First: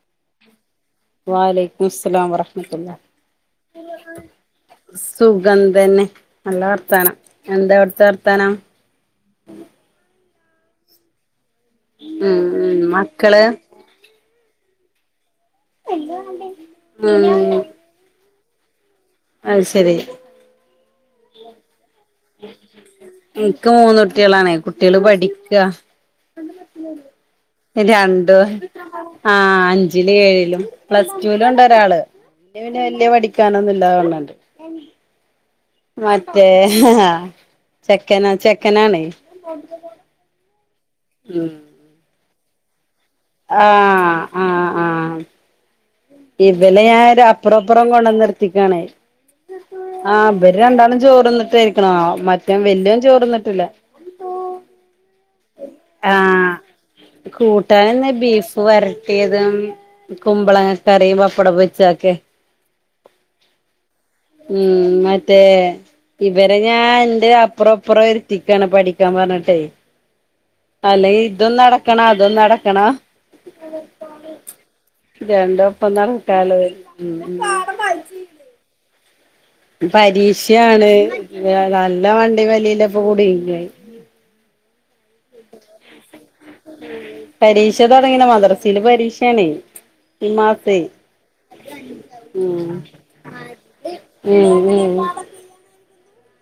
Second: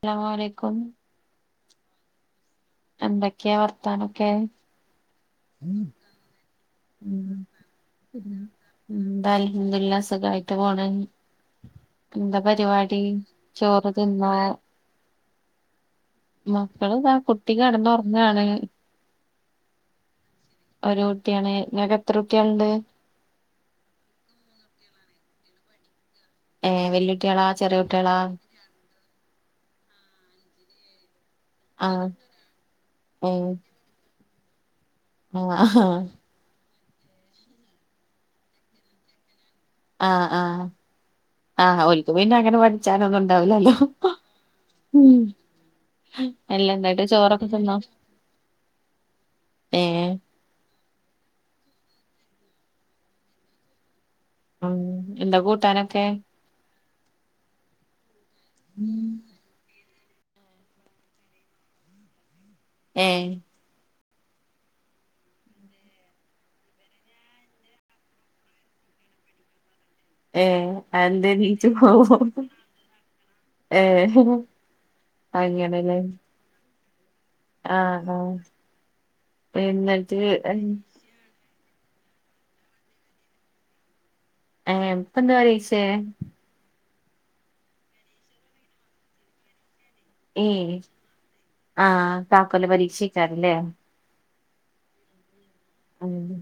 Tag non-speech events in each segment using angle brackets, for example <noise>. അസലാമുഅലൈക്കും വാ അലേക്കുമുസ്സലാം റഹ് എന്തൊക്കെയാ വർത്താനം? സുഗം തന്നെ നല്ല വർത്താനം ഉം എന്താ അവിടുത്തെ പിന്നെ വർത്താനം? എന്താ അൽഹംദുലില്ലാ സുഖമായിട്ട് പോണ്. ഉം എന്താ ഉം പരിപാടി മക്കള് ചോറ് തിന്നാ? <unintelligible> മക്കളിതാ കുട്ടി ഉം കിടന്നൊറങ്ങാണ്. അത് ശരി ഒരു കുട്ടിയാണ് നിങ്ങക്ക് എത്ര കുട്ടിയളുണ്ട്? എനിക്ക് മൂന്ന് കുട്ടികളാണ് കുട്ടികള് പഠിക്കാ. ഏഹ് വല്യ കുട്ടികളാ ചെറിയ കുട്ടികളാ രണ്ടും ആഹ് അഞ്ചിലും ഏഴിലും പ്ലസ് ടുലും ഉണ്ടൊ രാള് ആഹ് പിന്നെ പിന്നെ വല്യ പഠിക്കാനൊന്നും ഇല്ലാ <unintelligible> ആഹ് ആഹ് ഏഹ് ആഹ് ചെക്കന് ചെക്കനാണ്. ഉത ആഹ് ആഹ് ഉം ആഹ് ഓരിക്ക് പിന്നെ അങ്ങനെ പഠിച്ചാന്നുണ്ട് ആഹ് ആഹ് ആഹ് അല്ല ഇബലെ എന്നിട്ട് ഞാൻ ചോറൊക്കെ അപ്പുറം തിന്നോ അപ്പുറം കൊണ്ടന്നു നിർത്തിക്കാണ് ഏഹ് ആഹ് ഇവര് രണ്ടാളും ചോറ് തിന്നിട്ടാ ഇരിക്കണു മറ്റേ വല്ല്യോൻ ചോറിന്നിട്ടില്ല. ഉം എന്താ കൂട്ടാനൊക്കെ? ആഹ് കൂട്ടാനിന്ന് ബീഫ് വരട്ടിയതും കുമ്പളങ്ങ കറിയും പപ്പടം പൊരിച്ചതൊക്കെ. ഏഹ് ഉം മറ്റേ ഇവരെ ഞാൻ എന്റെ അപ്പുറം അപ്പുറം ഇരുത്തിക്കാണ് പഠിക്കാൻ പറഞ്ഞിട്ടേ ഏ അല്ലേ ഇതും അതെന്തേനീച്ചു നടക്കണം പോവും അതും നടക്കണം ഏ രണ്ടും ഒപ്പം അങ്ങനെല്ലേ <unintelligible> ആഹ് ആഹ് എന്നിട്ട് ഏ പരീക്ഷയാണ് നല്ല വണ്ടി വലിയിലപ്പ കൂടി ഏഹ് ഇപ്പ എന്ത് പരീക്ഷയാ? പരീക്ഷ തുടങ്ങീണ് മദ്രസയില് പരീക്ഷയാണേ. ഈ ഏ മാസേ ആഹ് താക്കോല് ഉം. പരീക്ഷയ്ക്കാരല്ലേ ഉം ഉം ആഹ്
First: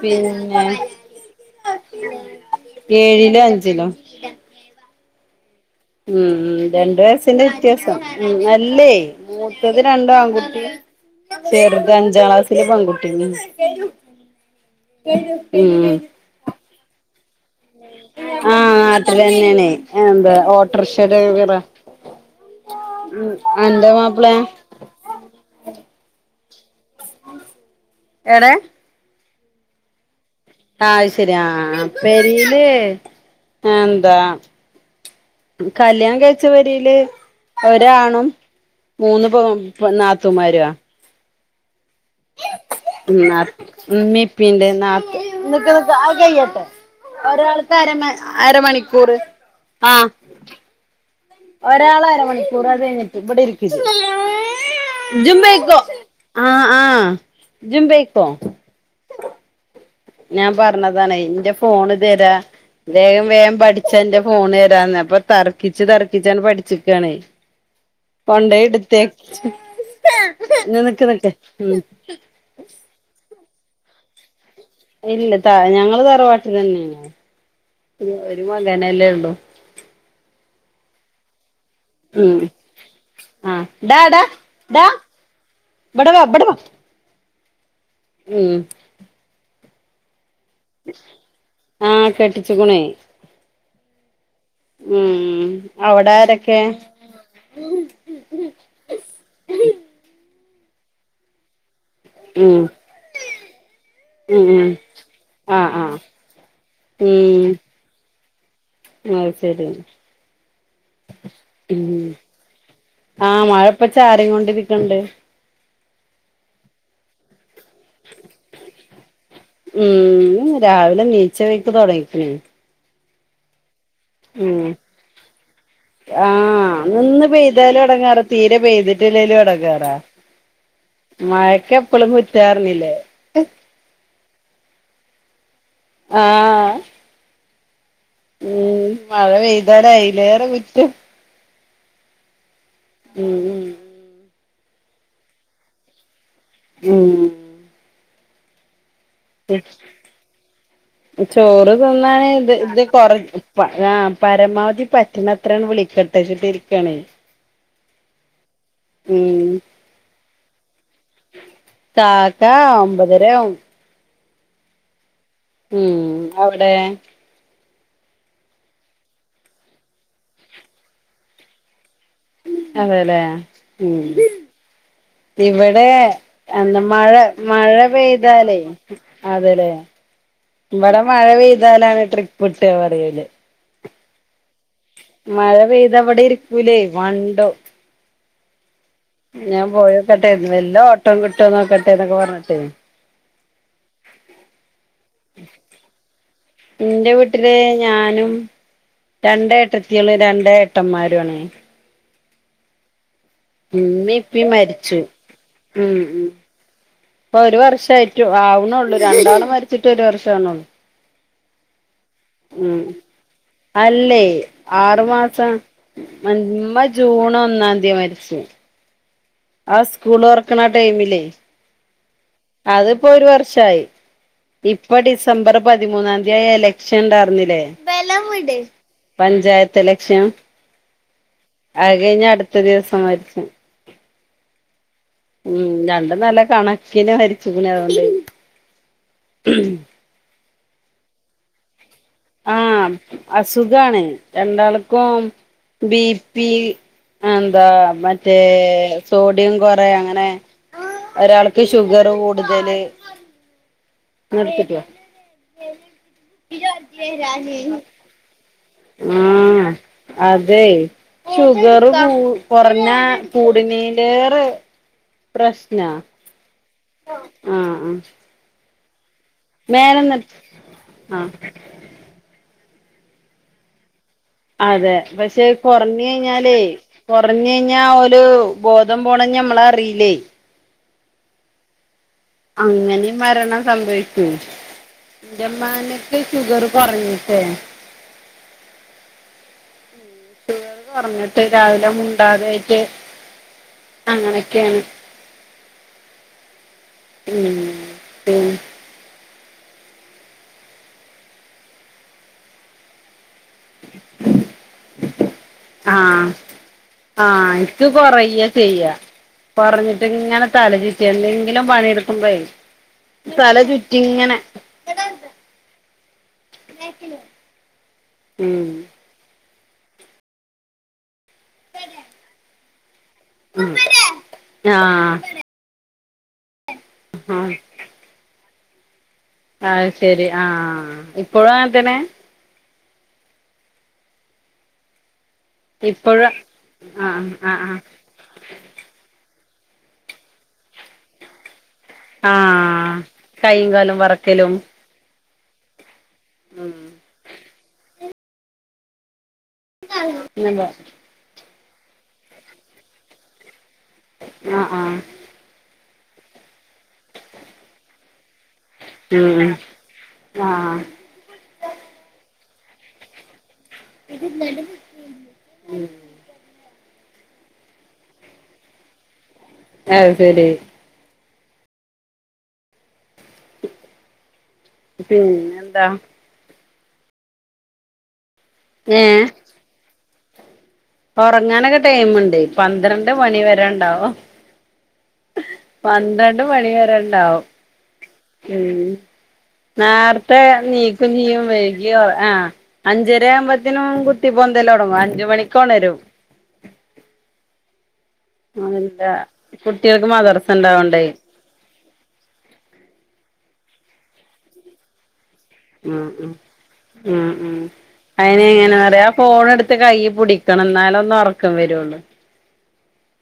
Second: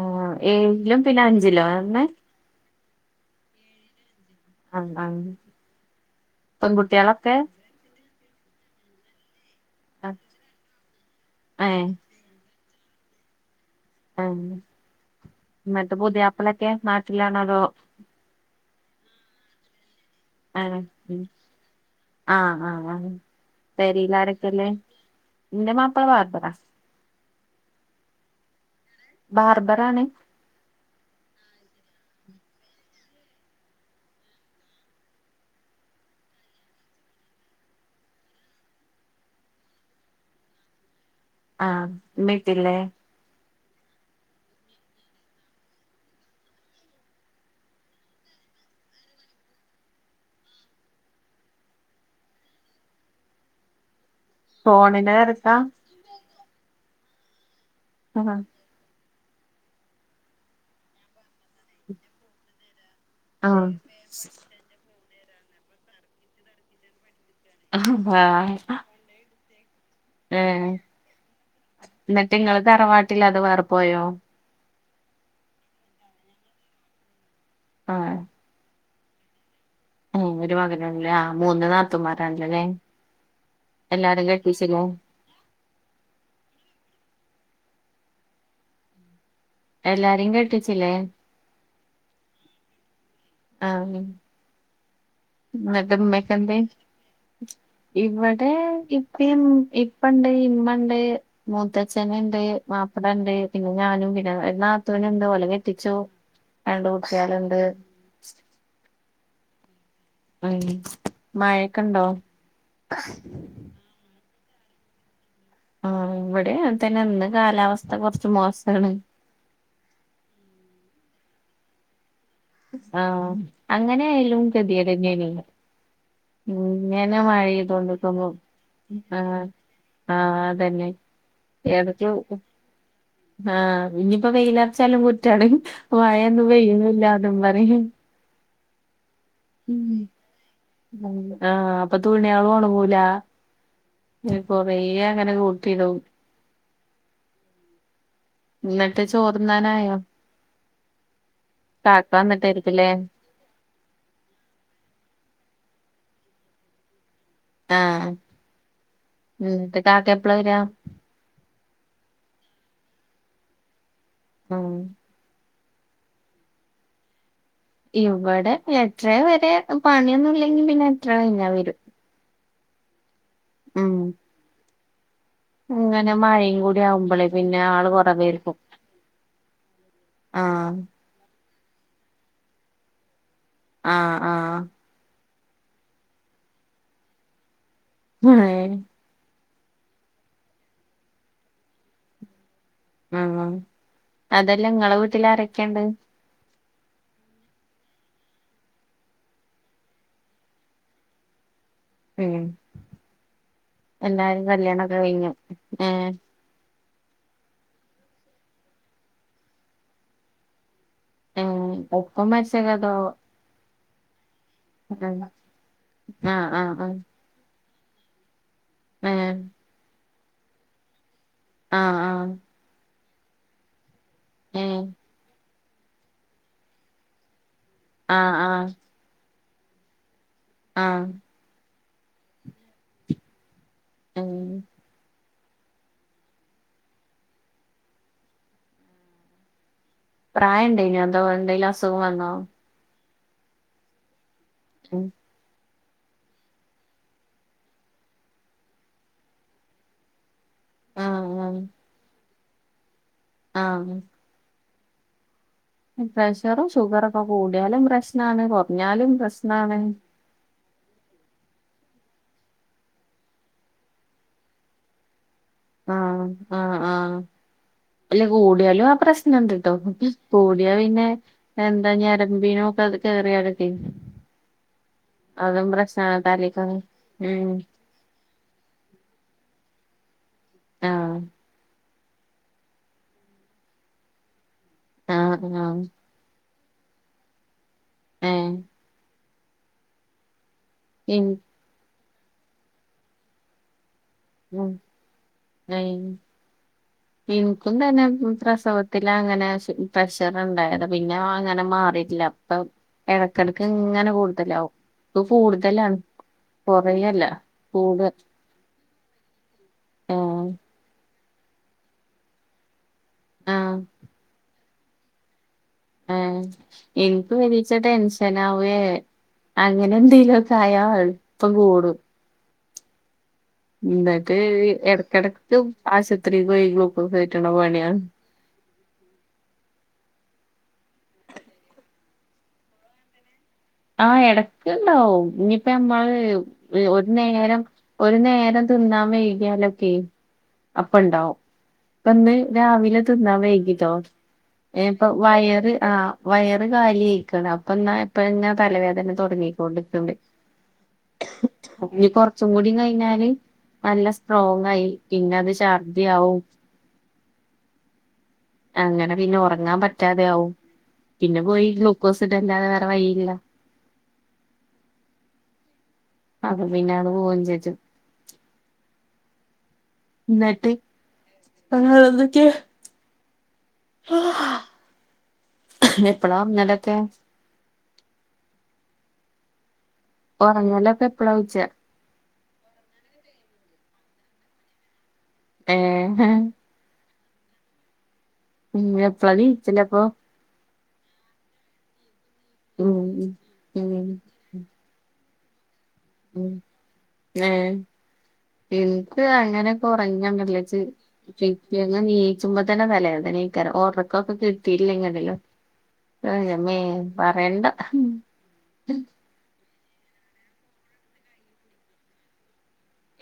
ആഹ് പിന്നെ ഏഴിലും പിന്നെ അഞ്ചിലോ പറഞ്ഞേ? ഏഴിലും അഞ്ചിലും. ആഹ് ആഹ് ഉം രണ്ട് പെൺകുട്ടികളൊക്കെ വയസിന്റെ വ്യത്യാസം ഉം അല്ലേ മൂത്തത് ആ രണ്ട് ആൺകുട്ടിയും ഏ ചെറുത് അഞ്ചാം ക്ലാസ്സില് പെൺകുട്ടിയും. ആഹ് ഉം ളൊക്കെ നാട്ടിലാണോ അതോ? ആഹ് നാട്ടില് തന്നെയണേ <unintelligible> ആഹ് ഉം ആഹ് ആഹ് ആഹ് ഉം അന്റെ പെരേൽ മാപ്പിളെ ആരൊക്കെ ഇള്ളേ? ഇന്റെ മാപ്പള ബാർബറാ. ഏടെ? ബർബറ് ആണ്. അഹ് ആത് ശരി ആഹ് പേരില് ആഹ് എന്താ. കല്യാണം കഴിച്ച പേരിൽ ഒരാണും. മൂന്ന് പവം നാത്തുമാരാ. ആഹ് <unintelligible> ന്നാ ഉമ്മീം ഇപ്പിം നാത്ത് നിക് നിക്ക് ആത് കയ്യട്ടെ. ഒരാൾത്ത് അരമ അരമണിക്കൂറ് ആഹ്. ഒരാൾ അരമണിക്കൂർ അത് കഴിഞ്ഞിട്ട് ഇവിടെ ഇരിക്ക ഫോണിന്റെ തെരക്കാ ജുപോയ്‌ക്കോ. ആഹ് ആഹ് ജുപൊയ്ക്കോ. ആഹ് ഞാൻ പറഞ്ഞതാണ് എന്റെ ഫോണ് തരാ വേഗം വേഗം ആഹ് പഠിച്ചാ എന്റെ ഫോണ് തരാ. അപ്പൊ തറക്കിച്ച് തറക്കിച്ചാണ് പഠിച്ചിക്കണേ ആഹ് വാ കോൺണ്ടയിടുത്തവേ ഏഹ് നിക്ക് നിക്കേ ഉം എന്നിട്ട് ഇങ്ങള് തറവാട്ടില്ലാതെ വേറെ പോയോ? ഇല്ല ത ഞങ്ങള് തറവാട്ടിൽ തന്നെയാണ് ആഹ് ഒരു മകനല്ലേ ഉള്ളു. ഉം ഒരു മകനല്ലേ ആഹ് മൂന്ന് ഉം നാത്തന്മാരല്ലല്ലേ ആഹ് എല്ലാരും കേട്ടിച്ചരുന്നു. ഇബടവാ ഇബ്ടവ. ഉം എല്ലാരെയും കേട്ടിച്ച് ആഹ് കെട്ടിച്ചുകണേ. ആഹ്. ഉം എന്നിട്ട് ഉമ്മക്കെ എന്തേ അവിടാരൊക്കെ. ഇവിടെ ഇപ്പം ഇപ്പണ്ട് ഇമ്മണ്ട്. മുത്തച്ഛനുണ്ട് ഉം മാപ്പട ഉണ്ട് പിന്നെ ഞാനും പിന്നെ ഉം ഉം എന്നാത്തുവിനുണ്ട് ഓല ആഹ് കെട്ടിച്ചു. ആഹ് രണ്ട് കുട്ടിയാലുണ്ട്. ആഹ് അയ്ശരി. ഉം മായൊക്കെ ഉണ്ടോ. ഇപ്പ ചാരികൊണ്ട് ഇരിക്കണ്ട്. ആഹ് ഇവിടെ അങ്ങതന്നെ ഇന്ന് കാലാവസ്ഥ കുറച്ച് മോശമാണ്. ഉം രാവിലെ നീച്ച വഴിക്ക് തുടങ്ങിക്കുന്ന. ആഹ് അങ്ങനെ ആയാലും ക ഉം തിയടനെ. ആഹ് നിന്ന് പെയ്താലും എടങ്ങാറാ മഴെയ്തോണ്ട്ക്കുമ്പോ തീരെ പെയ്തിട്ടില്ലേലും ആഹ് എടങ്ങാറാ. ആഹ് അതന്നെ മഴക്ക് ഏതൊക്കെ എപ്പഴും കുറ്റാറിഞ്ഞില്ലേ. ആഹ് ഇനിയിപ്പോ വെയിലാർച്ചാലും കുറ്റാണ് മഴയൊന്നും ആഹ് പെയ്യുന്നില്ല അതും പറയും. ഉം മഴ പെയ്താൽ അതിലേറെ കുറ്റം. ആഹ് അപ്പൊ തുണയാളും ഓണങ്ങൂല ഉം ഇപ്പം കൊറേ അങ്ങനെ കൂട്ടിടും ഉം എന്നിട്ട് ചോറ് ചോറ് കാക്ക തിന്നാണ് ഇത് ഇത് വന്നിട്ടായിരിക്കുംല്ലേ കറി ആഹ് പരമാവധി പറ്റണ അത്രാണ് വിളിച്ചിട്ടിരിക്കാണ് ആഹ് ഉം കാക്ക എപ്പളാ വരാ കാക്ക ഒമ്പതരയാവും ആഹ് ഉം അവിടെ ഇവിടെ എട്ടര വരെ പണിയൊന്നും ഇല്ലെങ്കിൽ പിന്നെ എട്ടര കഴിഞ്ഞാ വരും അതെല്ലേ ഉം ഇവിടെ അങ്ങനെ മഴയും കൂടി എന്താ മഴ ആവുമ്പോളേ പിന്നെ മഴ ആള് കുറവ് പേർക്കും പെയ്താലേ അതെല്ലേ ആഹ് ഇവിടെ മഴ പെയ്താലാണ് ട്രിപ്പ് കിട്ടുക പറല് ആഹ് ആഹ് മഴ പെയ്ത അവിടെ ഇരിക്കൂല മണ്ടും ഏഹ് ഞാൻ പോയോക്കട്ടെന്ന് വല്ല ഓട്ടം കിട്ടുമോന്നോക്കട്ടെ എന്നൊക്കെ പറഞ്ഞിട്ടേ ആഹ് അതെല്ലാം നിങ്ങളെ വീട്ടിൽ ആരൊക്കണ്ട് എൻ്റെ വീട്ടില് ഞാനും രണ്ടേ ഏട്ടത്തിള് രണ്ടേ ഏട്ടന്മാരാണ് ഉം ഇമ്മിം എല്ലാരും ഇപ്പും കല്യാണൊക്കെ മരിച്ചു കഴിഞ്ഞു ഉം ഏഹ് ഉം ഇപ്പൊ ഒരു വർഷം ആവണേള്ളൂ രണ്ടാളും മരിച്ചിട്ട് ഒരു വർഷമാ വണുള്ളൂ ആഹ് ഒപ്പം ഉം മരിച്ചതോ അല്ലേ ഉം ആറു മാസം ആഹ് ആഹ് മമ്മ ആഹ് ജൂൺ ഒന്നാം തീയതി മ ശരി ഏഹ് ആഹ് സ്കൂൾ തൊറക്കണ ടൈമിലേ ആഹ് ആഹ് അതിപ്പോ ഒരു വർഷായി ഏഹ് ഇപ്പ ഡിസംബർ പതിമൂന്നാം തീയതി എലക്ഷൻ ഉണ്ടായിരുന്നില്ലേ ആഹ് ആഹ് പഞ്ചായത്ത് ഇലക്ഷൻ ആഹ് ആത് കഴിഞ്ഞ് അടുത്ത ദിവസം മരിച്ചു ഉം ഉം രണ്ടും നല്ല കണക്കിന് വരിച്ചു പിന്നെ അതുകൊണ്ട് ഉം പ്രായം ഉണ്ടേന്യോ അതോ എന്തേലും അസുഖം വന്നോ ആഹ് അസുഖാണ് ഉം രണ്ടാൾക്കും ബി പി എന്താ മറ്റേ സോഡിയം കൊറയ അങ്ങനെ ആഹ് ആഹ് ഒരാൾക്ക് ഷുഗർ കൂടുതല് ആഹ് നടുത്തിട്ട് പ്രഷറും ഷുഗറൊക്കെ കൂടിയാലും പ്രശ്നമാണ് കുറഞ്ഞാലും ആഹ് പ്രശ്നമാണ് അതെ ഷുഗറു കുറഞ്ഞ കൂടിനീന്റെറെ പ്രശ്ന ആഹ് ആഹ് ആഹ് അല്ല കൂടിയാലും ആ പ്രശ്നം ണ്ട്ട്ടോ മേലന്ന് കൂടിയാ പിന്നെ ആഹ് എന്താ ഞരമ്പീനും ഒക്കെ അത് കേറിയാലൊക്കെ അതെ പക്ഷേ അതും കുറഞ്ഞ പ്രശ്നാണ് കഴിഞ്ഞാല് തലക്കൊക്കെ കൊറഞ്ഞ ഉം കഴിഞ്ഞാ ഒരു ബോധം പോണം നമ്മ അറിയില്ലേ ആഹ് അങ്ങനെ മരണം സംഭവിച്ചു ആഹ് ആഹ് എമാനെ ഷുഗർ കുറഞ്ഞിട്ടേ ആഹ് ഇൻ പറഞ്ഞിട്ട് രാവിലെ മുണ്ടാതൊയിട്ട് ഉ അ ഉം ഇനകന്തന്നെ പി പ്രേസവയിട്ട് ത്തി അങ്ങനെ പ്രഷർ ഉണ്ടായത് പിന്നെ അങ്ങനെ മാറില്ല ഇപ്പൊ ഇടക്കിടക്ക് ഇങ്ങനെ കൂടുതലാാവും ഇപ്പ കൂടുതലാണ് ആഹ് കൊറയല്ല കൂട് ചെയ്യ ചെയ്യ പറഞ്ഞിട്ട് ഇങ്ങനെ ഏഹ് തലചിറ്റി എന്തെങ്കിലും പണിയെടുക്കണ്ടേോ തല ആഹ് ചുറ്റിങ്ങനെ ആഹ എനിക്ക് മലച്ച ഉം ടെൻഷനാവയേ അങ്ങനെ എന്തേലോ കയാ എളുപ്പം കൂടും ഇന്നട്ട് ആഹ് എടക്കെടയക്ക് ആശുപത്രിയി ഗ്ലൂക്കോസ് കേറ്റ്ണ ആഹ് പണിയാണ്. അഹ് ശെരി ആഹ് ഇപ്പഴും അങ്ങൻതന്നെ ആഹ് എടക്ക്ണ്ടാവും ഇനിയിപ്പ നമ്മള് ഇപ്പോഴ് ഒരു ആഹ് നേരം ആഹ് ആഹ് ഒരു നേരം തിന്നാൻ വൈകിയാലൊക്കെ അപ്പ ണ്ടാവും ഇപ്പന്ന് ആഹ് രാവിലെ തിന്നാ കൈയും വൈകി ട്ടോ കാലും വറക്കലും ഏഹ് ഇപ്പം വയറ് ആഹ് വയറ് കാലി അയ്ക്ണ് അപ്പന്നാ ഇപ്പങ്ങനെ തലവേദന തൊടങ്ങി ക്കോണ്ട്ക്ക്ണ്ട്. ആഹ് ഇഞ്ഞ് കൊർച്ചും കൂടിം കഴിഞ്ഞാല് നല്ല സ്ട്രോങായി ആഹ് പിന്നെ അത് ശർദി ആവും അങ്ങനെ പിന്നെ ഉം ഉറങ്ങാൻ പറ്റാതെയാവും. ആഹ് പിന്നെ പോയി ഗ്ലൂക്കോസ് ഇടല്ലാതെ വേറെ വഴിയില്ല. <unintelligible> അപ്പപിന്നെ അത് പോവും ചെജ്ജും ആഹ് ശരി അഹാ എന്തൊക്കെ പിന്നെ ന്താ എപ്പളാ ഒർങ്ങലൊക്കെ? ഏഹ്? ഒറങ്ങലെ ഒർങ്ങാനൊക്കെ ടൈമ്ണ്ട് പന്ത്രണ്ട് മണി വരെണ്ടാവും ഏഹ് പന്ത്രണ്ട് മണി വരെണ്ടാവും ഉം എപ്പളാ നീച്ചലപ്പൊ നാർത്തെ നീക്കും ചിയ്യും വഴ്കിയ ആഹ് ഉം അഞ്ചര ആവുമ്പത്തിനും ഉം കുത്തി പൊന്തല് തൊടങ്ങും അഞ്ച് മണിക്കോണരും. ഏഹ് എന്താ ഇൻക്ക് അങ്ങനെ കുട്ടികൾക്ക് കൊറങ്ങ ഞാൻ മദർസ പർഞ്ഞിലേ ച്ച് ഉണ്ടാവണ്ടേ പിറ്റേന്ന് നീച്ചുമ്പത്തന്നെ തലവേദനേക്കാരം. ഒറക്കൊക്കെ കിട്ടിയില്ലെങ്കിണ്ടല്ലോ ഉം ഉ ഏ ന്റമ്മേ ഉം ഉം പറയണ്ട അയിനെ ഇങ്ങനെ പറയാ ഫോണ് ട്ത്ത് കയ്യി പിടിക്കണം ഇന്നാലൊന്ന് ഒറക്കം വരൊള്ളൂ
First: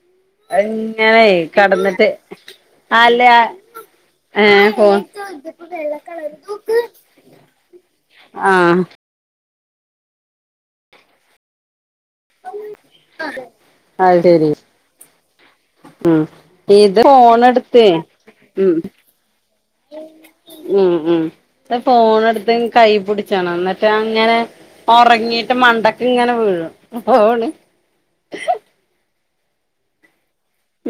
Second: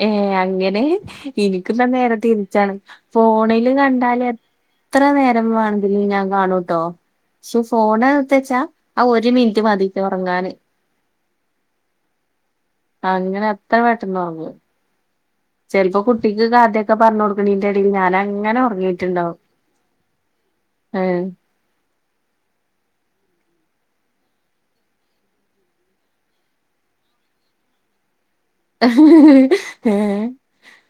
ഏഹ് അങ്ങനെ ഇങ്ങനെ എനിക്കിന്നാ കടന്നിട്ട് നേരെ തിരിച്ചാണ്. ഫോണില് കണ്ടാല് എ ഏഹ് ഫോ ത്ര നേരം വേണെങ്കിലും ഞാൻ കാണൂട്ടോ ശ് ഫോണ് ഇട്ത്തെച്ചാ ആഹ് ആ ഒരു മിനിറ്റ് മതി ച്ചൊറങ്ങാന്. അത അങ്ങനെ അത്ര പെട്ടെന്ന് ഒർങ്ങും. ചെൽപ്പം ഉം കുട്ടിക്ക് കഥ്യയൊക്കെ ഇത് ഫോൺ പർഞ്ഞൊട്ക്ക്ണീന്റെ എടുത്തേ ഇടയിൽ ഞാൻ അങ്ങനെ ഉം ഒർങ്ങീട്ടുണ്ടാവും. ഉം ഉം. ത്ത് ഫോണ് ഇട്ത്ത് കൈയ് പിടിച്ചണം ന്നട്ട് അങ്ങനെ ഒറങ്ങീട്ട് മണ്ടക്ക്ങ്ങനെ വീഴും ഫോണ് <unintelligible>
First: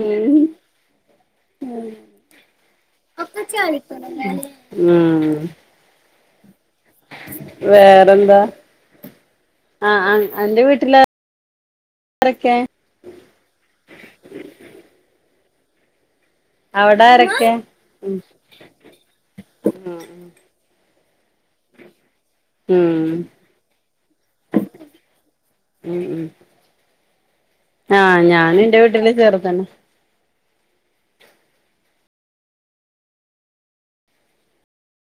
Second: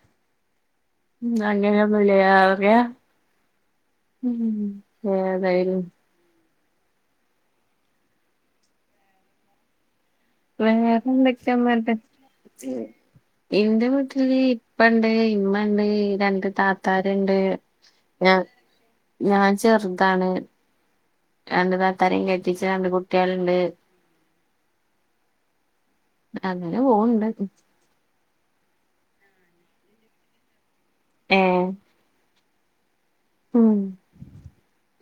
ഉം അങ്ങനെയൊന്നുല്ലേ പറയാ ഉം <unintelligible> ഏതായാലും വേറെന്താ ആഹ് ആണ് വേറെന്തൊക്കെ ന്നട്ട്. ആരൊക്കെ ഇന്റെ വീട്ട്ല് ഇപ്പ ണ്ട് ഇമ്മ ണ്ട് രണ്ട് അവിടെ താത്താര് ണ്ട്. ആരൊക്കെ ഞ ഞാൻ ചെറ്താണ് രണ്ട് താത്താരിം കെട്ടിച്ച് രണ്ട് ഉം കുട്ട്യേള്ണ്ട് <inaudible> ഉം ഉം അങ്ങനെ പോവ്ണ്ട് ആഹ് ഞാനും ന്റെ വീട്ടില് ചെറ്താണ് ഏഹ്. ഉം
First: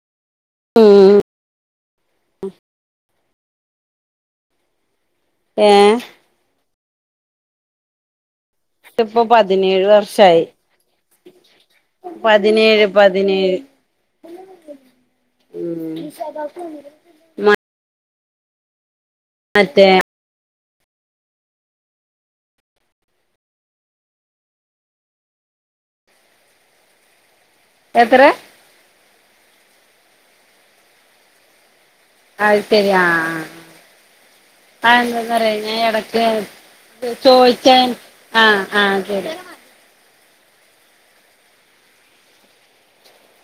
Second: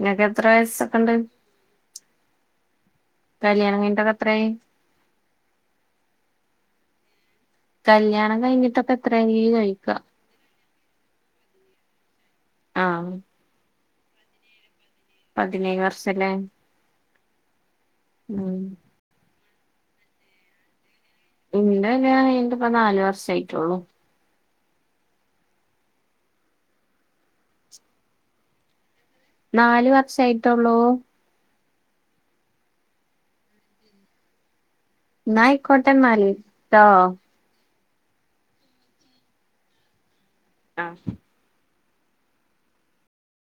ങ്ങക്ക് എത്ര വയസ്സൊക്കെണ്ട് ആഹ് കല്യാണം കഴിഞ്ട്ടൊക്കെ എത്രായി. ഏഹ് കല്യാണം കഴിഞ്ഞിട്ടും ട്ട്പ്പോ പതിനേഴ് വർഷായി പതിനേഴ് ആഹ് പതിനേഴ് പതിനേഴ് ഉം വർഷല്ലേ ഉം മറ്റേ ഇന്റെ കല്യാണം കയ്ഞ്ഞിട്ട്പ്പ നാല് വർഷം ആയിട്ടോള്ളൂ എത്ര? നാല് വർഷായിട്ടോള്ളൂ അത് ശരി ആഹ് ആഹ് ആഹ് അത് ന്നാ എന്താന്നറിയോ ഞാൻ ആയിക്കോട്ടെ എടക്ക് എന്നാല് ട്ടോ ചോയ്ക്കാൻ ആഹ് ആഹ് <unintelligible> ആഹ്